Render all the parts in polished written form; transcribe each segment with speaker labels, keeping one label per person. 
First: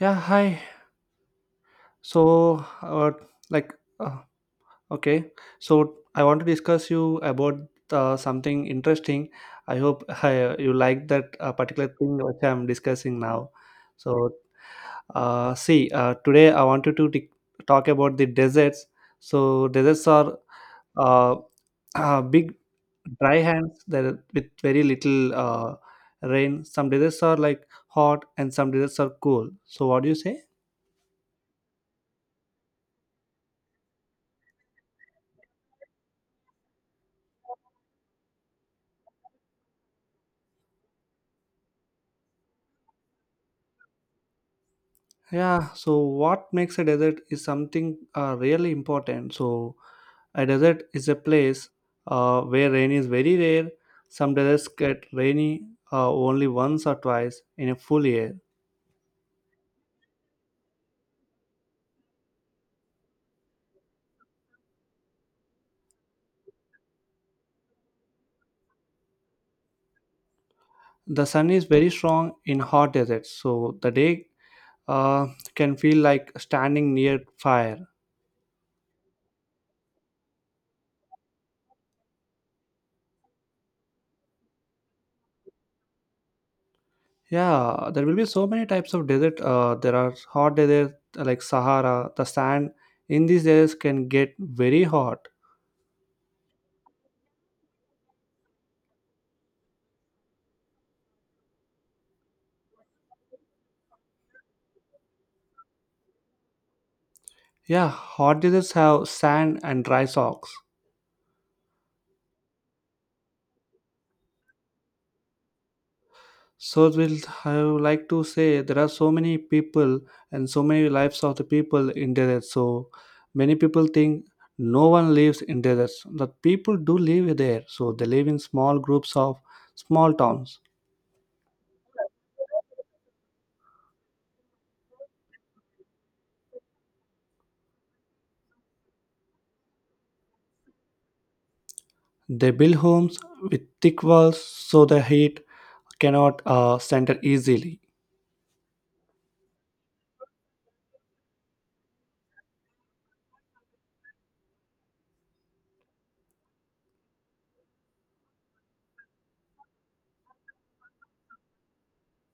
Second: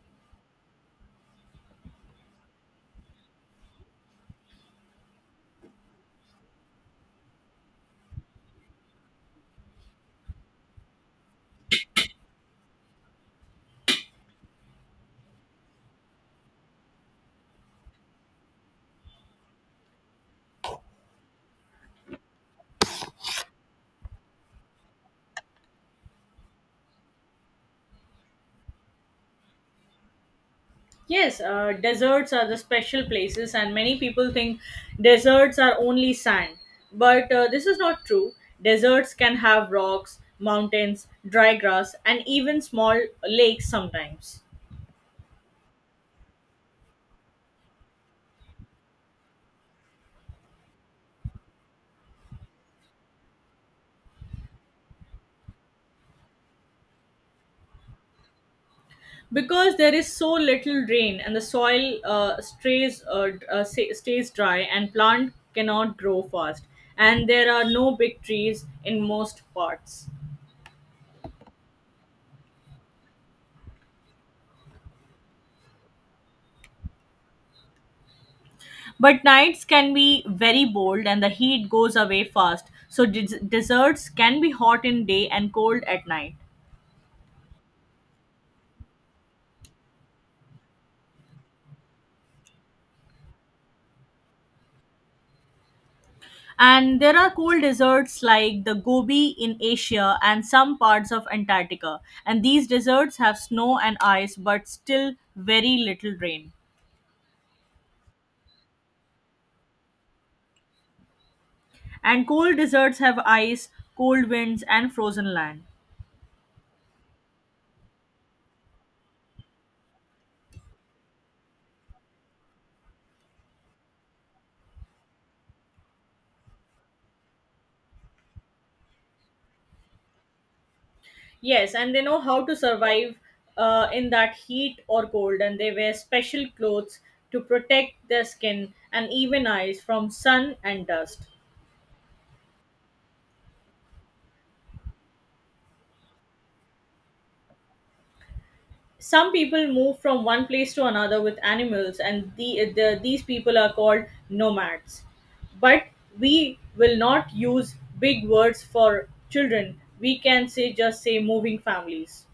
Speaker 1: Yeah, hi. So, uh, like, uh, okay. So, I want to discuss you about something interesting. I hope you like that particular thing which I'm discussing now. So, see, today I wanted to talk about the deserts. So, deserts are uh, big dry hands that with very little rain. Some deserts are like hot, and some deserts are cool. So, what do you say?
Speaker 2: Yes, deserts are the special places, and many people think deserts are only sand. But this is not true. Deserts can have rocks, mountains, dry grass, and even small lakes sometimes.
Speaker 1: Yeah, so what makes a desert is something really important. So, a desert is a place where rain is very rare. Some deserts get rainy only once or twice in a full year.
Speaker 2: Because there is so little rain and the soil stays dry, and plant cannot grow fast, and there are no big trees in most parts.
Speaker 1: The sun is very strong in hot deserts, so the day uh, can feel like standing near fire.
Speaker 2: But nights can be very bold and the heat goes away fast. So desserts can be hot in day and cold at night.
Speaker 1: Yeah, there will be so many types of desert. There are hot deserts like Sahara. The sand in these deserts can get very hot.
Speaker 2: And there are cold deserts like the Gobi in Asia and some parts of Antarctica. And these deserts have snow and ice but still very little rain.
Speaker 1: Yeah, hot deserts have sand and dry socks.
Speaker 2: And cold deserts have ice, cold winds and frozen land.
Speaker 1: So we'll I would like to say there are so many people and so many lives of the people in deserts. So many people think no one lives in deserts. But people do live there. So they live in small groups of small towns.
Speaker 2: Yes, and they know how to survive in that heat or cold, and they wear special clothes to protect their skin and even eyes from sun and dust.
Speaker 1: They build homes with thick walls so the heat cannot center easily.
Speaker 2: Some people move from one place to another with animals, and these people are called nomads. But we will not use big words for children. We can say just say moving families.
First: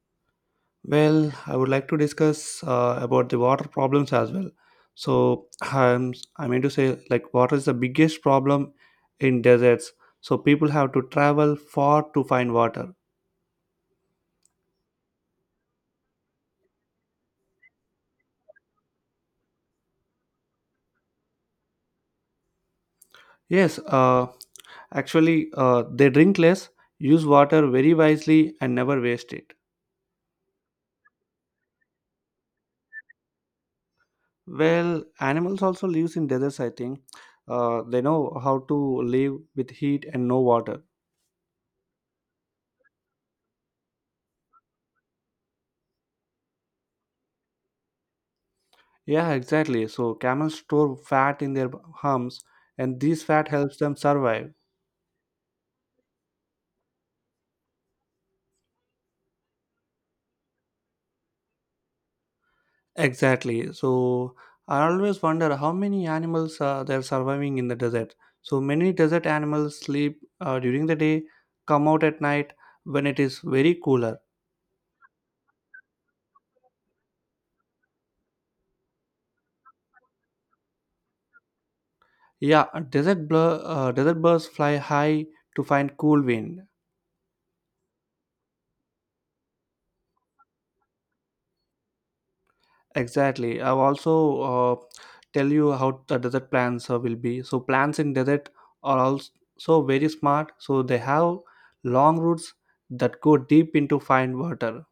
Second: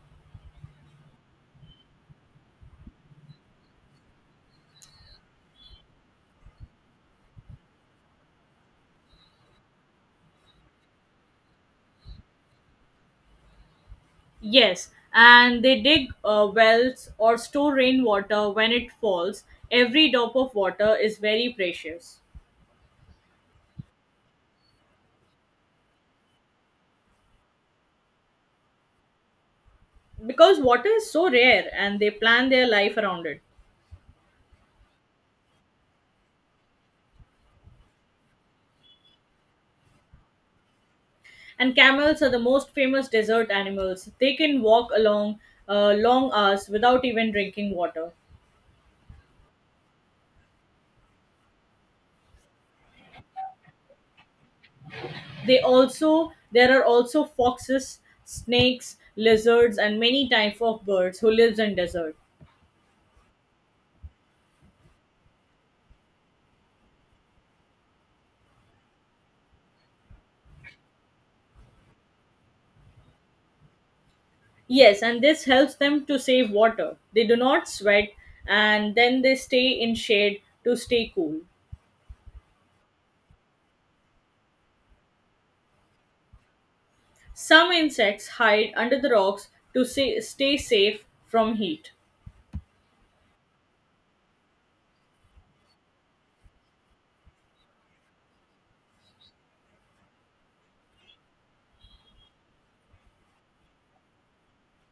Speaker 1: Well, I would like to discuss about the water problems as well. So, I mean to say, like, water is the biggest problem in deserts. So, people have to travel far to find water.
Speaker 2: Yes, and they dig wells or store rainwater when it falls. Every drop of water is very precious
Speaker 1: Yes, uh, actually, they drink less, use water very wisely, and never waste it.
Speaker 2: because water is so rare and they plan their life around it.
Speaker 1: Well, animals also lives in deserts, I think. They know how to live with heat and no water.
Speaker 2: And camels are the most famous desert animals. They can walk along long hours without even drinking water.
Speaker 1: Yeah, exactly. So camels store fat in their humps, and this fat helps them survive.
Speaker 2: They also There are also foxes, snakes, lizards and many types of birds who lives in desert.
Speaker 1: Exactly. So I always wonder how many animals they're surviving in the desert. So many desert animals sleep during the day, come out at night when it is very cooler.
Speaker 2: Yes, and this helps them to save water. They do not sweat and then they stay in shade to stay cool.
Speaker 1: Yeah, desert birds fly high to find cool wind.
Speaker 2: Some insects hide under the rocks to stay safe from heat.
Speaker 1: Exactly. I'll also tell you how the desert plants will be. So plants in desert are also very smart. So they have long roots that go deep into fine water.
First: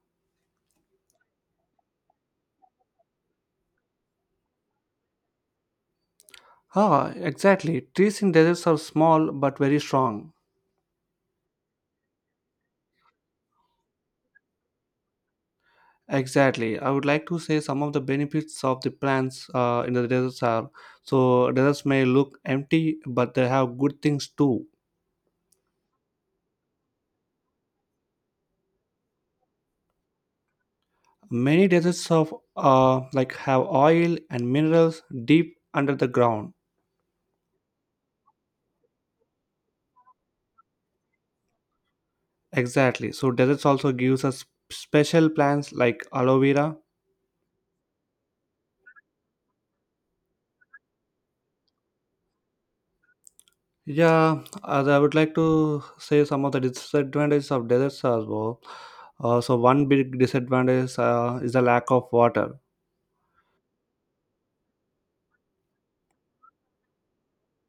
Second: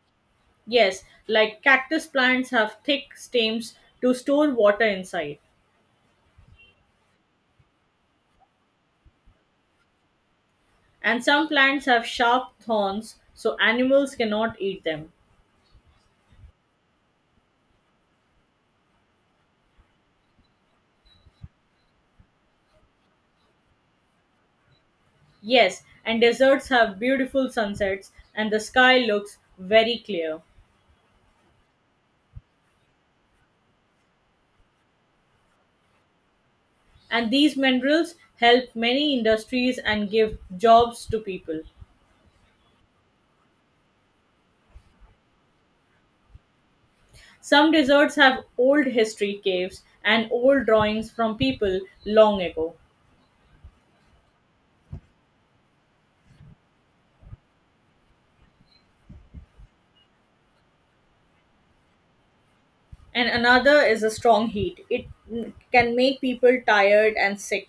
Speaker 2: Yes, like cactus plants have thick stems to store water inside.
Speaker 1: Ah, exactly. Trees in deserts are small but very strong.
Speaker 2: And some plants have sharp thorns so animals cannot eat them.
Speaker 1: Exactly. I would like to say some of the benefits of the plants in the deserts are so deserts may look empty, but they have good things too.
Speaker 2: Yes, and deserts have beautiful sunsets and the sky looks very clear.
Speaker 1: Many deserts of like have oil and minerals deep under the ground.
Speaker 2: And these minerals help many industries and give jobs to people.
Speaker 1: Exactly. So deserts also gives us special plants like aloe vera.
Speaker 2: Some deserts have old history caves and old drawings from people long ago.
Speaker 1: Yeah, as I would like to say some of the disadvantages of deserts as well. So one big disadvantage is the lack of water.
Speaker 2: And another is a strong heat. It can make people tired and sick.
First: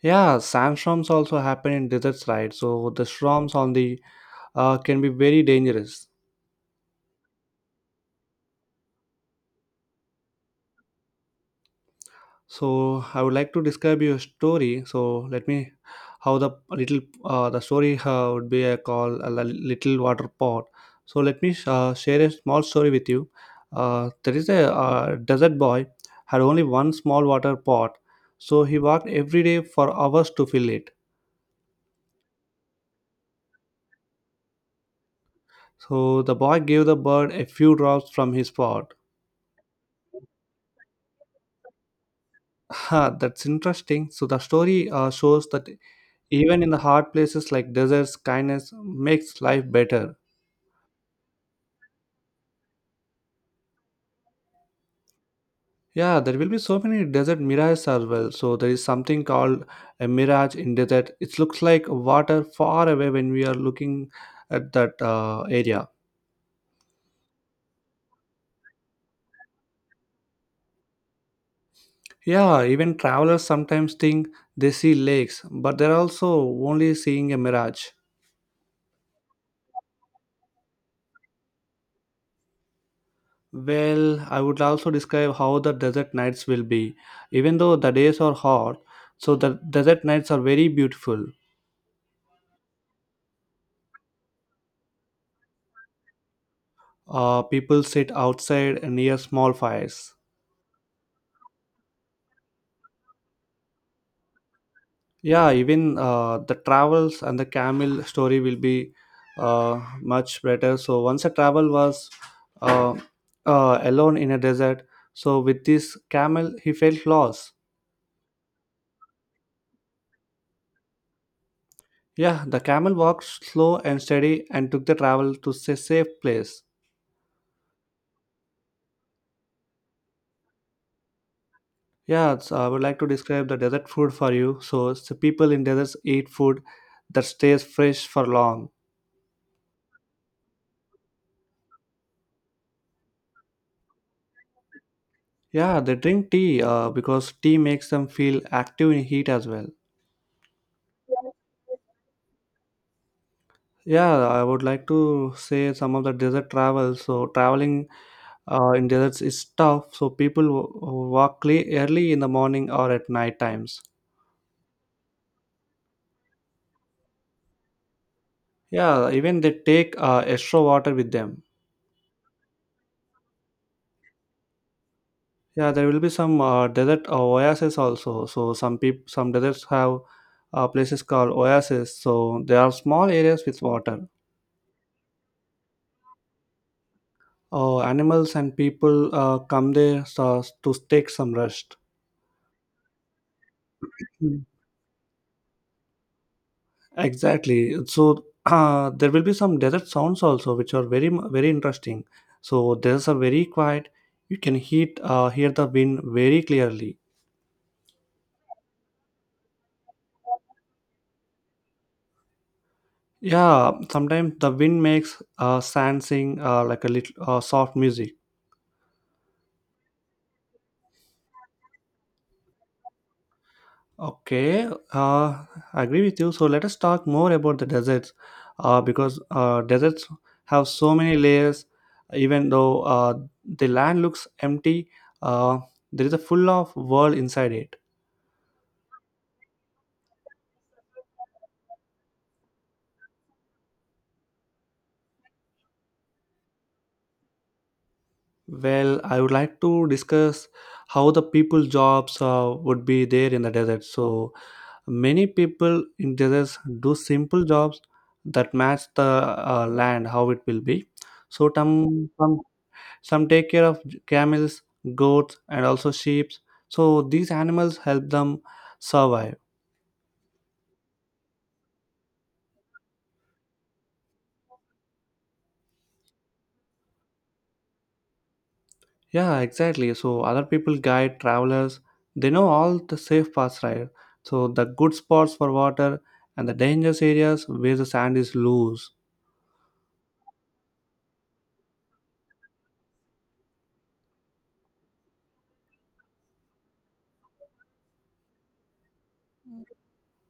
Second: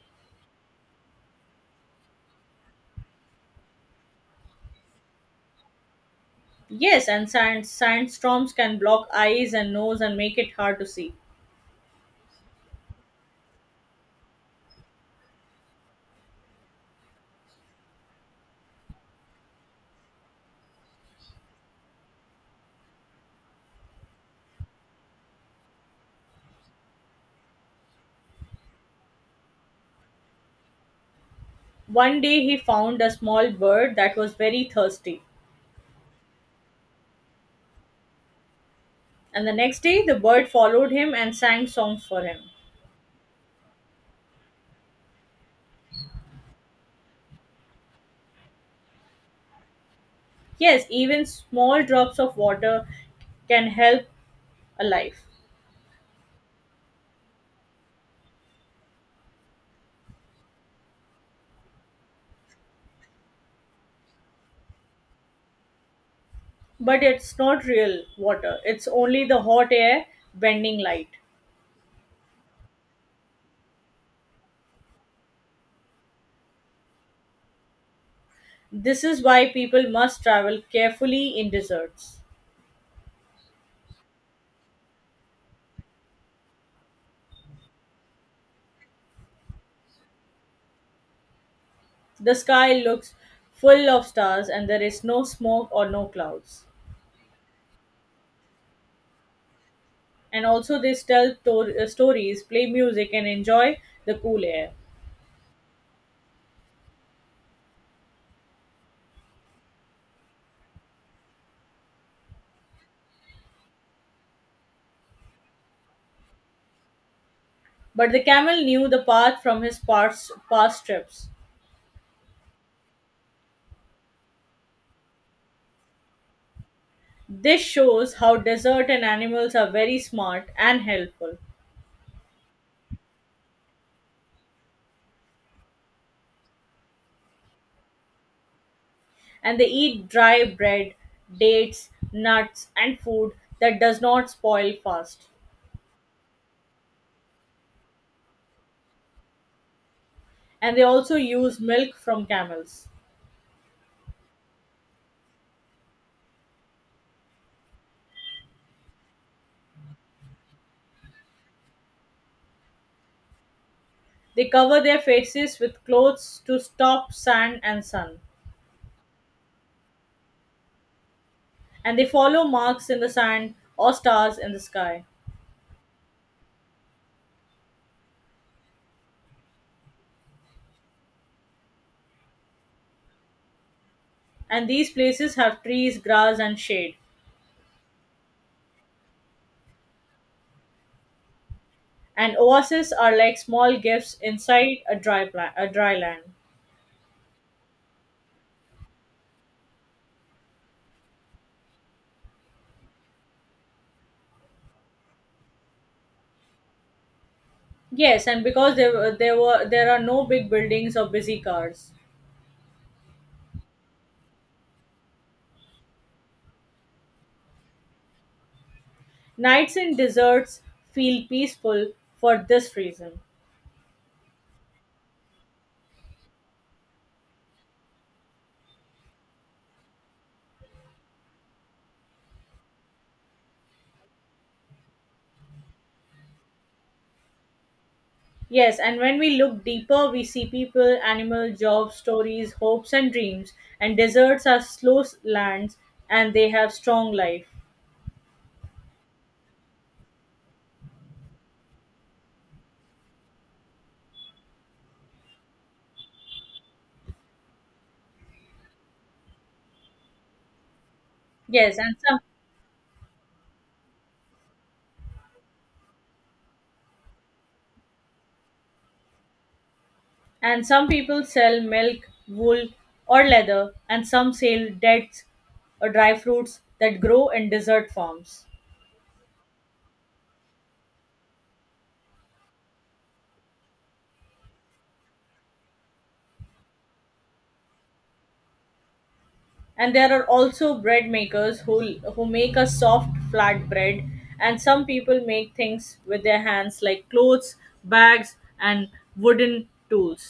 Speaker 1: Yeah, sandstorms also happen in deserts, right? So the storms on the can be very dangerous.
Speaker 2: Yes, and sandstorms can block eyes and nose and make it hard to see.
Speaker 1: So I would like to describe your story. So let me how the little the story would be a call a little water pot. So let me share a small story with you. There is a desert boy had only one small water pot, so he walked every day for hours to fill it.
Speaker 2: One day he found a small bird that was very thirsty,
Speaker 1: So the boy gave the bird a few drops from his pot.
Speaker 2: and the next day the bird followed him and sang songs for him.
Speaker 1: Ha, that's interesting. So the story shows that even in the hard places like deserts, kindness makes life better.
Speaker 2: Yes, even small drops of water can help a life.
Speaker 1: Yeah, there will be so many desert mirages as well. So there is something called a mirage in desert. It looks like water far away when we are looking at that area.
Speaker 2: But it's not real water, it's only the hot air bending light.
Speaker 1: Yeah, even travelers sometimes think they see lakes, but they're also only seeing a mirage.
Speaker 2: This is why people must travel carefully in deserts.
Speaker 1: Well, I would also describe how the desert nights will be. Even though the days are hot, so the desert nights are very beautiful.
Speaker 2: The sky looks full of stars and there is no smoke or no clouds.
Speaker 1: People sit outside near small fires.
Speaker 2: And also, they tell stories, play music, and enjoy the cool air.
Speaker 1: Yeah, even the travels and the camel story will be much better. So once a travel was uh, alone in a desert, so with this camel he felt lost.
Speaker 2: But the camel knew the path from his past trips.
Speaker 1: Yeah, the camel walked slow and steady and took the travel to a safe place.
Speaker 2: This shows how desert and animals are very smart and helpful,
Speaker 1: Yeah, so I would like to describe the desert food for you. So it's the people in deserts eat food that stays fresh for long.
Speaker 2: and they eat dry bread, dates, nuts, and food that does not spoil fast.
Speaker 1: Yeah, they drink tea because tea makes them feel active in heat as well.
Speaker 2: And they also use milk from camels.
Speaker 1: Yeah, I would like to say some of the desert travel. So traveling in deserts is tough. So people walk early in the morning or at night times.
Speaker 2: They cover their faces with clothes to stop sand and sun,
Speaker 1: Yeah, even they take extra water with them.
Speaker 2: and they follow marks in the sand or stars in the sky.
Speaker 1: Yeah, there will be some desert oases also. So some deserts have places called oases. So they are small areas with water.
Speaker 2: And these places have trees, grass, and shade.
Speaker 1: Animals and people come there so, to take some rest.
Speaker 2: And oases are like small gifts
Speaker 1: Hmm.
Speaker 2: inside a dry land.
Speaker 1: Exactly. So there will be some desert sounds also, which are very very interesting. So there's a very quiet. You can hear the wind very clearly.
Speaker 2: Yes, and because there are no big buildings or busy cars.
Speaker 1: Yeah, sometimes the wind makes sand sing like a little soft music.
Speaker 2: Nights in deserts feel peaceful for this reason.
Speaker 1: Okay, uh, I agree with you. So let us talk more about the deserts, because deserts have so many layers. Even though the land looks empty, uh, there is a full of world inside it.
Speaker 2: Yes, and when we look deeper, we see people, animal, jobs, stories, hopes, and dreams. And deserts are slow lands, and they have strong life.
Speaker 1: Well, I would like to discuss how the people jobs would be there in the desert. So many people in deserts do simple jobs that match the land how it will be. So
Speaker 2: Yes,
Speaker 1: some some some take care of camels, goats, and also sheep. So these animals help them survive.
Speaker 2: and some people sell milk, wool, or leather, and some sell dates or dry fruits that grow in desert farms.
Speaker 1: Yeah, exactly. So other people guide travelers. They know all the safe paths, right? So the good spots for water and the dangerous areas where the sand is loose.
Speaker 2: And there are also bread makers who make a soft flat bread, and some people make things with their hands like clothes, bags, and wooden tools.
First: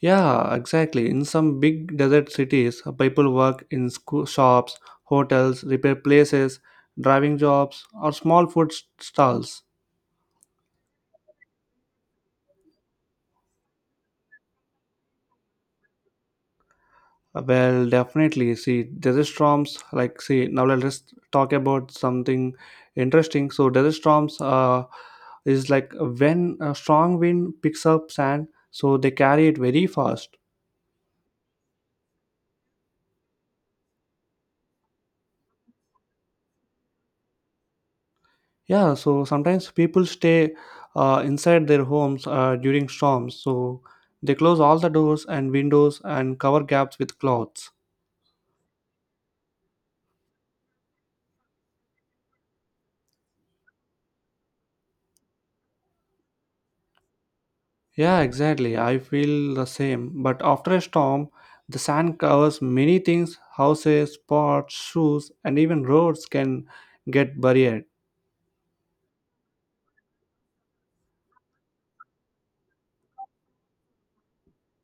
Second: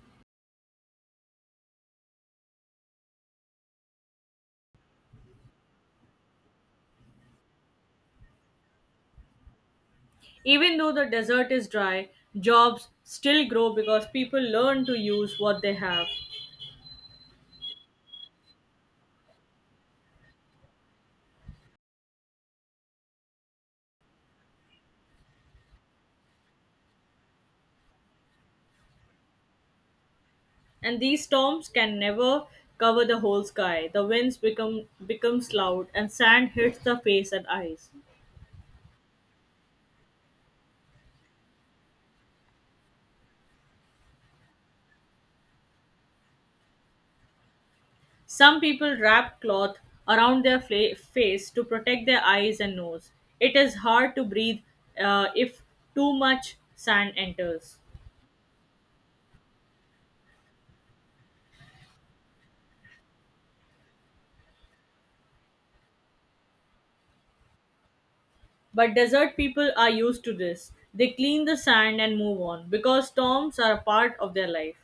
Speaker 1: Yeah, exactly. In some big desert cities, people work in shops, hotels, repair places, driving jobs, or small food stalls.
Speaker 2: Even though the desert is dry, jobs still grow because people learn to use what they have.
Speaker 1: Well, definitely. See, desert storms, like, see, now let's talk about something interesting. So, desert storms is like when a strong wind picks up sand, so they carry it very fast.
Speaker 2: And these storms can never cover the whole sky. The winds become becomes loud and sand hits the face and eyes.
Speaker 1: Yeah, so sometimes people stay inside their homes during storms. So, they close all the doors and windows and cover gaps with cloths.
Speaker 2: Some people wrap cloth around their face to protect their eyes and nose. It is hard to breathe if too much sand enters.
Speaker 1: Yeah, exactly. I feel the same. But after a storm, the sand covers many things houses, pots, shoes, and even roads can get buried.
Speaker 2: But desert people are used to this. They clean the sand and move on because storms are a part of their life.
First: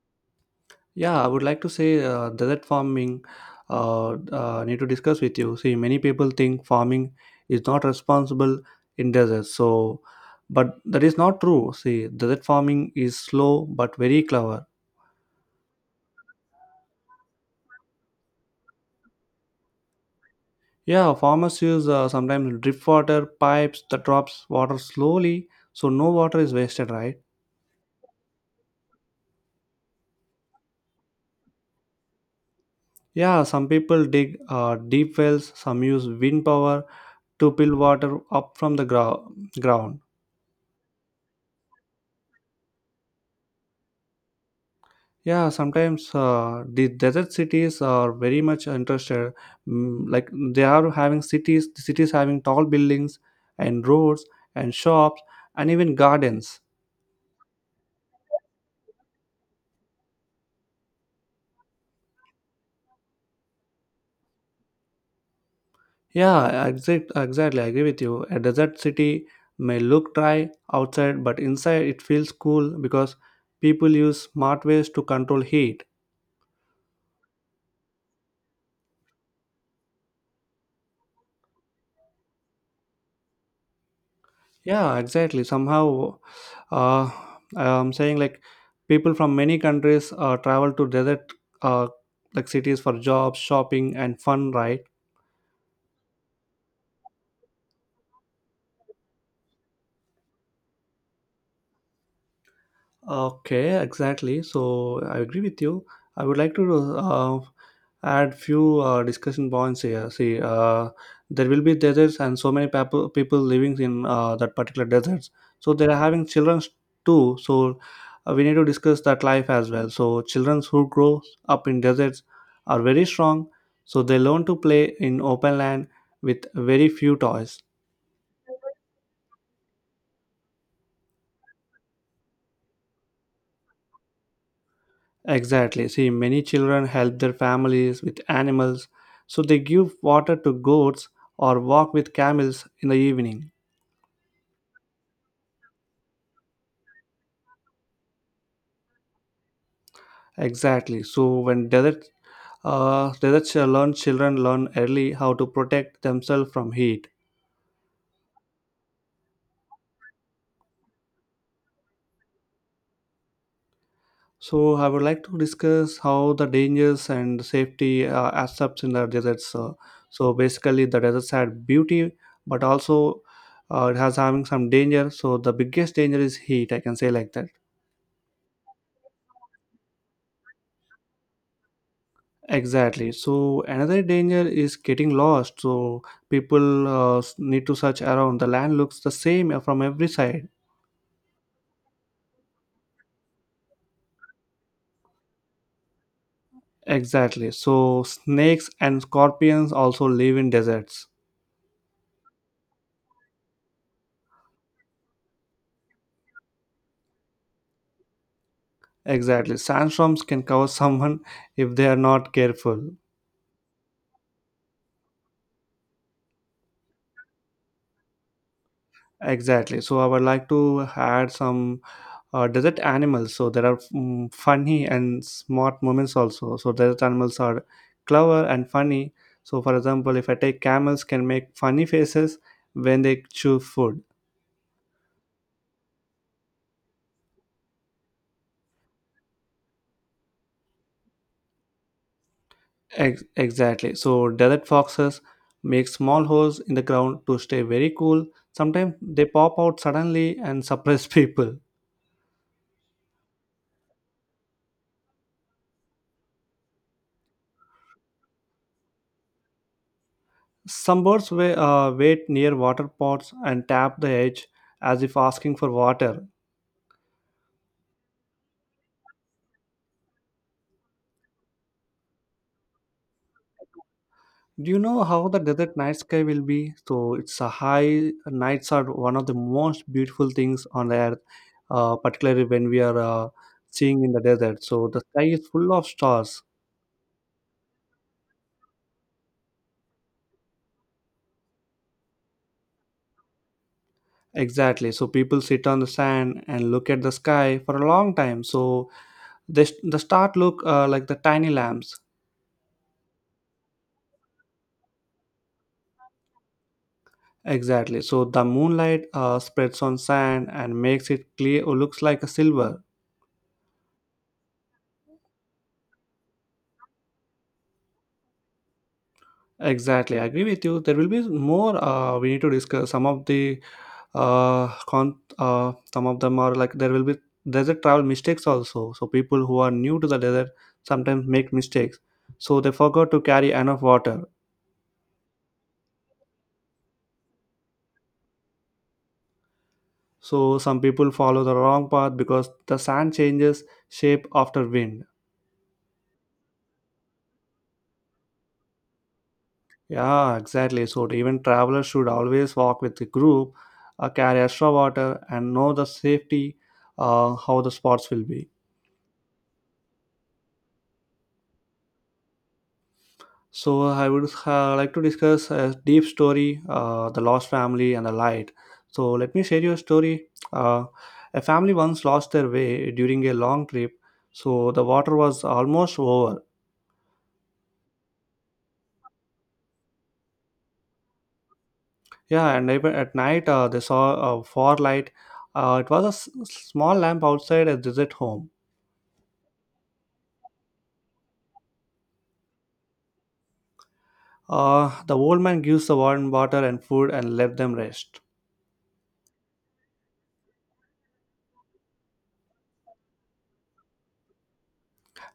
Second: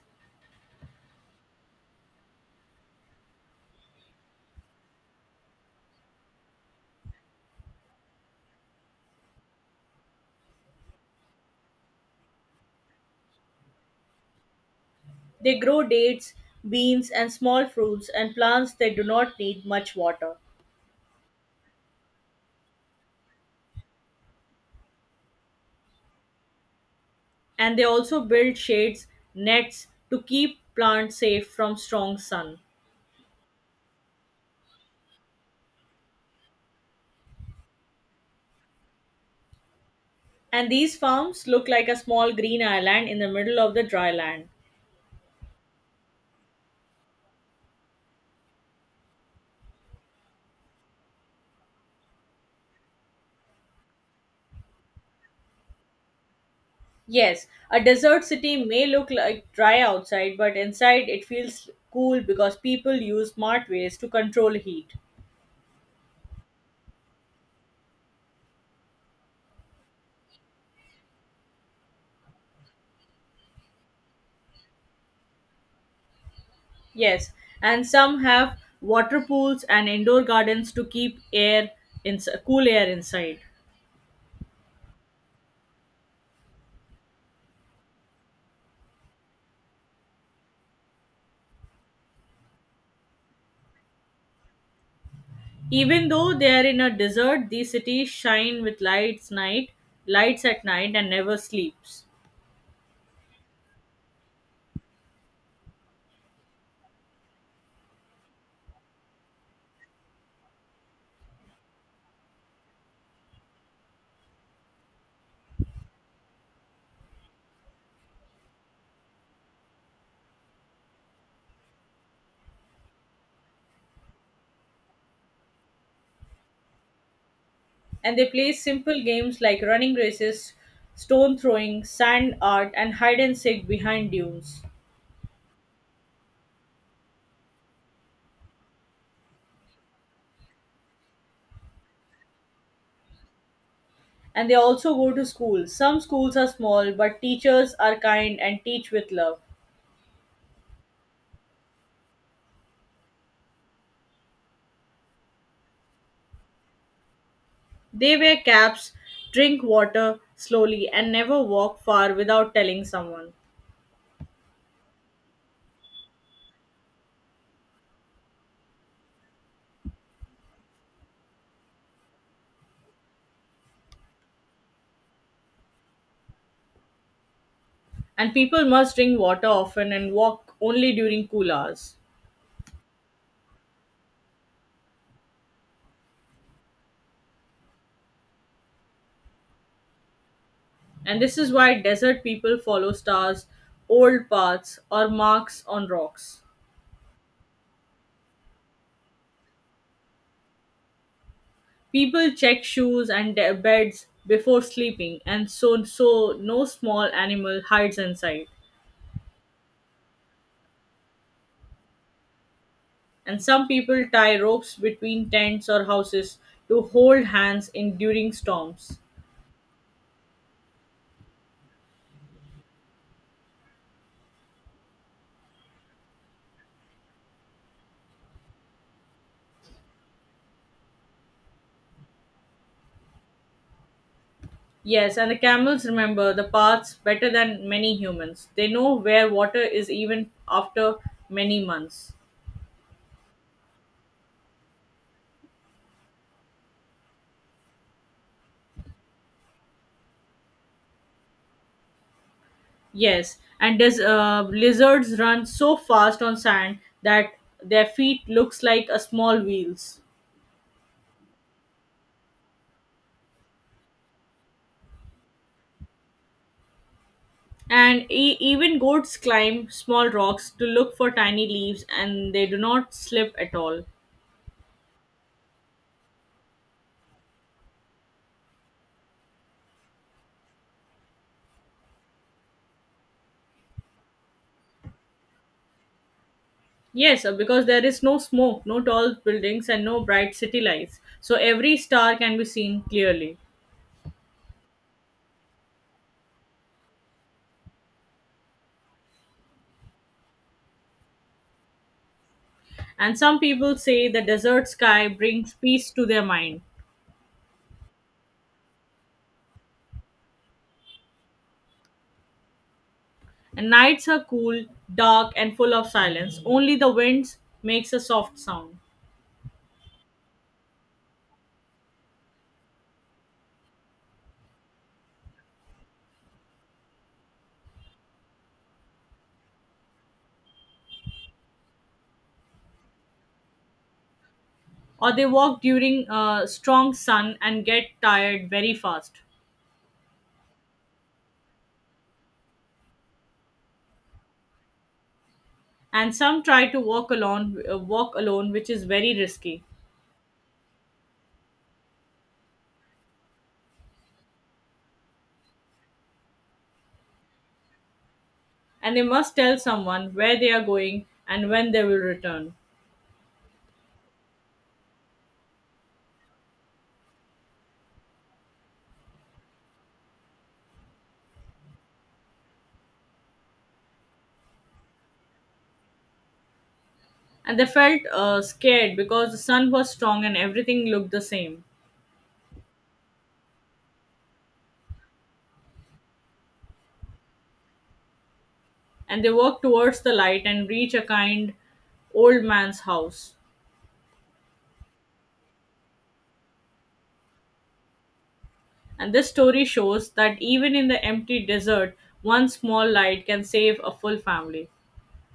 Speaker 1: Yeah, I would like to say desert farming. Need to discuss with you. See, many people think farming is not responsible in desert. So, but that is not true. See, desert farming is slow but very clever.
Speaker 2: They grow dates, beans, and small fruits and plants that do not need much water.
Speaker 1: Yeah, farmers use sometimes drip water pipes that drops water slowly, so no water is wasted, right?
Speaker 2: And they also build shades, nets to keep plants safe from strong sun.
Speaker 1: Yeah, some people dig deep wells, some use wind power to pull water up from the ground.
Speaker 2: And these farms look like a small green island in the middle of the dry land.
Speaker 1: Yeah, sometimes the desert cities are very much interested. Mm, like they are having cities, the cities having tall buildings and roads and shops and even gardens.
Speaker 2: Yes, a desert city may look like dry outside, but inside it feels cool because people use smart ways to control heat.
Speaker 1: Yeah, exactly. I agree with you. A desert city may look dry outside, but inside it feels cool because people use smart ways to control heat.
Speaker 2: Yes, and some have water pools and indoor gardens to keep air in cool air inside.
Speaker 1: Yeah, exactly. Somehow, uh, I'm saying like people from many countries travel to desert uh, like cities for jobs, shopping, and fun, right?
Speaker 2: Even though they are in a desert, these cities shine with lights at night and never sleeps.
Speaker 1: Okay, exactly. So I agree with you. I would like to add few discussion points here. See, there will be deserts and so many people living in that particular deserts. So they are having children too. So we need to discuss that life as well. So children who grow up in deserts are very strong. So they learn to play in open land with very few toys.
Speaker 2: And they play simple games like running races, stone throwing, sand art, and hide and seek behind dunes.
Speaker 1: Exactly. See, many children help their families with animals, so they give water to goats or walk with camels in the evening.
Speaker 2: And they also go to school. Some schools are small, but teachers are kind and teach with love.
Speaker 1: Exactly. So when desert, desert ch- learn children learn early how to protect themselves from heat.
Speaker 2: They wear caps, drink water slowly, and never walk far without telling someone.
Speaker 1: So I would like to discuss how the dangers and safety aspects in the deserts. So basically, the deserts had beauty, but also it has having some danger. So the biggest danger is heat. I can say like that.
Speaker 2: And people must drink water often and walk only during cool hours.
Speaker 1: Exactly. So another danger is getting lost. So people need to search around. The land looks the same from every side.
Speaker 2: And this is why desert people follow stars, old paths, or marks on rocks.
Speaker 1: Exactly. So snakes and scorpions also live in deserts.
Speaker 2: People check shoes and their beds before sleeping, and so no small animal hides inside.
Speaker 1: Exactly. Sandstorms can cover someone if they are not careful.
Speaker 2: And some people tie ropes between tents or houses to hold hands in during storms.
Speaker 1: Exactly. So I would like to add some desert animals. So there are funny and smart moments also. So desert animals are clever and funny. So for example, if I take camels can make funny faces when they chew food.
Speaker 2: Yes, and the camels remember the paths better than many humans. They know where water is even after many months.
Speaker 1: Exactly. So desert foxes make small holes in the ground to stay very cool. Sometimes they pop out suddenly and surprise people.
Speaker 2: Yes, and lizards run so fast on sand that their feet looks like a small wheels.
Speaker 1: Some birds wait near water pots and tap the edge as if asking for water.
Speaker 2: And even goats climb small rocks to look for tiny leaves and they do not slip at all.
Speaker 1: Do you know how the desert night sky will be? So it's a high nights are one of the most beautiful things on the earth, particularly when we are seeing in the desert. So the sky is full of stars.
Speaker 2: Yes, because there is no smoke, no tall buildings, and no bright city lights, so every star can be seen clearly.
Speaker 1: Exactly. So people sit on the sand and look at the sky for a long time. So they, the stars look like the tiny lamps.
Speaker 2: And some people say the desert sky brings peace to their mind.
Speaker 1: Exactly. So the moonlight spreads on sand and makes it clear. Looks like a silver.
Speaker 2: And nights are cool, dark, and full of silence. Only the winds makes a soft sound.
Speaker 1: Exactly, I agree with you. There will be more. We need to discuss some of the con. Some of them are like there will be desert travel mistakes also. So people who are new to the desert sometimes make mistakes. So they forgot to carry enough water.
Speaker 2: Or they walk during a strong sun and get tired very fast.
Speaker 1: So some people follow the wrong path because the sand changes shape after wind.
Speaker 2: And some try to walk alone, which is very risky.
Speaker 1: Yeah, exactly. So even travelers should always walk with the group, carry extra water, and know the safety. How the spots will be.
Speaker 2: And they must tell someone where they are going and when they will return.
Speaker 1: So I would like to discuss a deep story, the lost family and the light. So let me share you a story. Uh, a family once lost their way during a long trip, so the water was almost over.
Speaker 2: And they felt scared because the sun was strong and everything looked the same.
Speaker 1: Yeah, and even at night they saw a far light. It was a small lamp outside a desert home.
Speaker 2: And they walked towards the light and reached a kind old man's house.
Speaker 1: The old man gives the warm water and food and let them rest.
Speaker 2: And this story shows that even in the empty desert, one small light can save a full family.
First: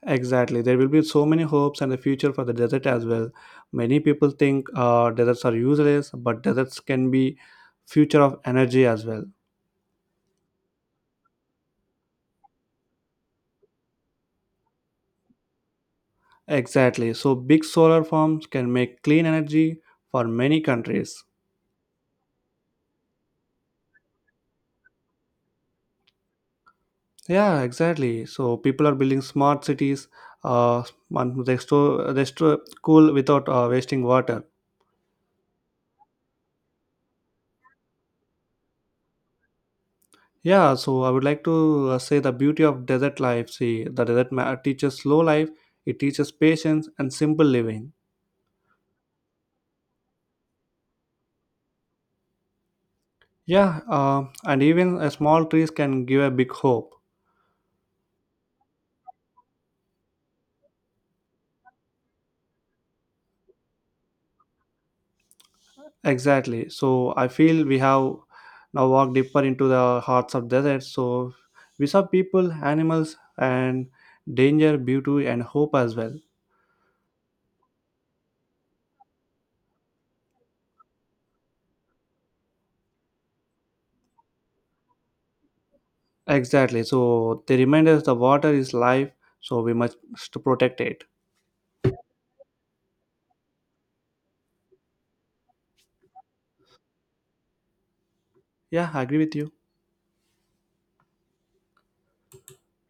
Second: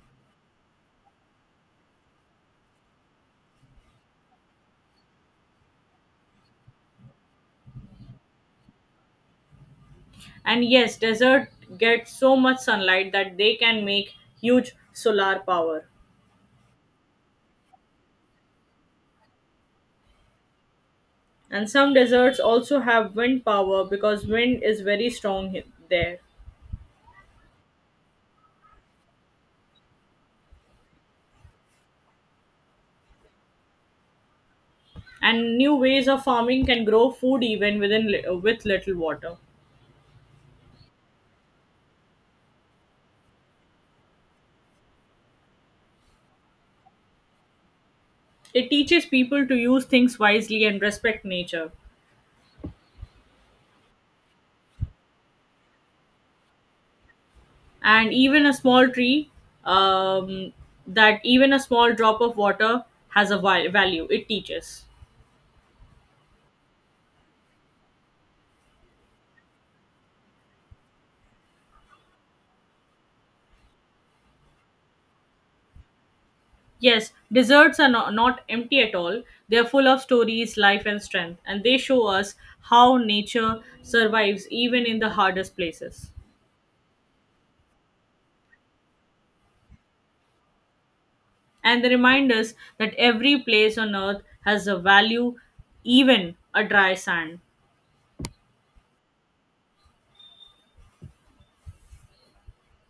Speaker 1: Exactly. There will be so many hopes and the future for the desert as well. Many people think deserts are useless, but deserts can be future of energy as well.
Speaker 2: And yes, desert get so much sunlight that they can make huge solar power.
Speaker 1: Exactly. So big solar farms can make clean energy for many countries.
Speaker 2: And some deserts also have wind power because wind is very strong there.
Speaker 1: Yeah, exactly. So people are building smart cities. Uh, they store cool without wasting water.
Speaker 2: And new ways of farming can grow food even with little water.
Speaker 1: Yeah. So I would like to say the beauty of desert life. See, the desert teaches slow life. It teaches patience and simple living.
Speaker 2: It teaches people to use things wisely and respect nature.
Speaker 1: Yeah, and even a small trees can give a big hope.
Speaker 2: And even a small tree, um, that even a small drop of water has a value. It teaches.
Speaker 1: Exactly. So I feel we have now walked deeper into the hearts of deserts. So we saw people, animals, and danger, beauty, and hope as well.
Speaker 2: Yes, deserts are not empty at all. They are full of stories, life, and strength, and they show us how nature survives even in the hardest places.
Speaker 1: Exactly. So they remind us the water is life, so we must protect it.
Speaker 2: And they remind us that every place on earth has a value, even a dry sand.
Speaker 1: Yeah, I agree with you.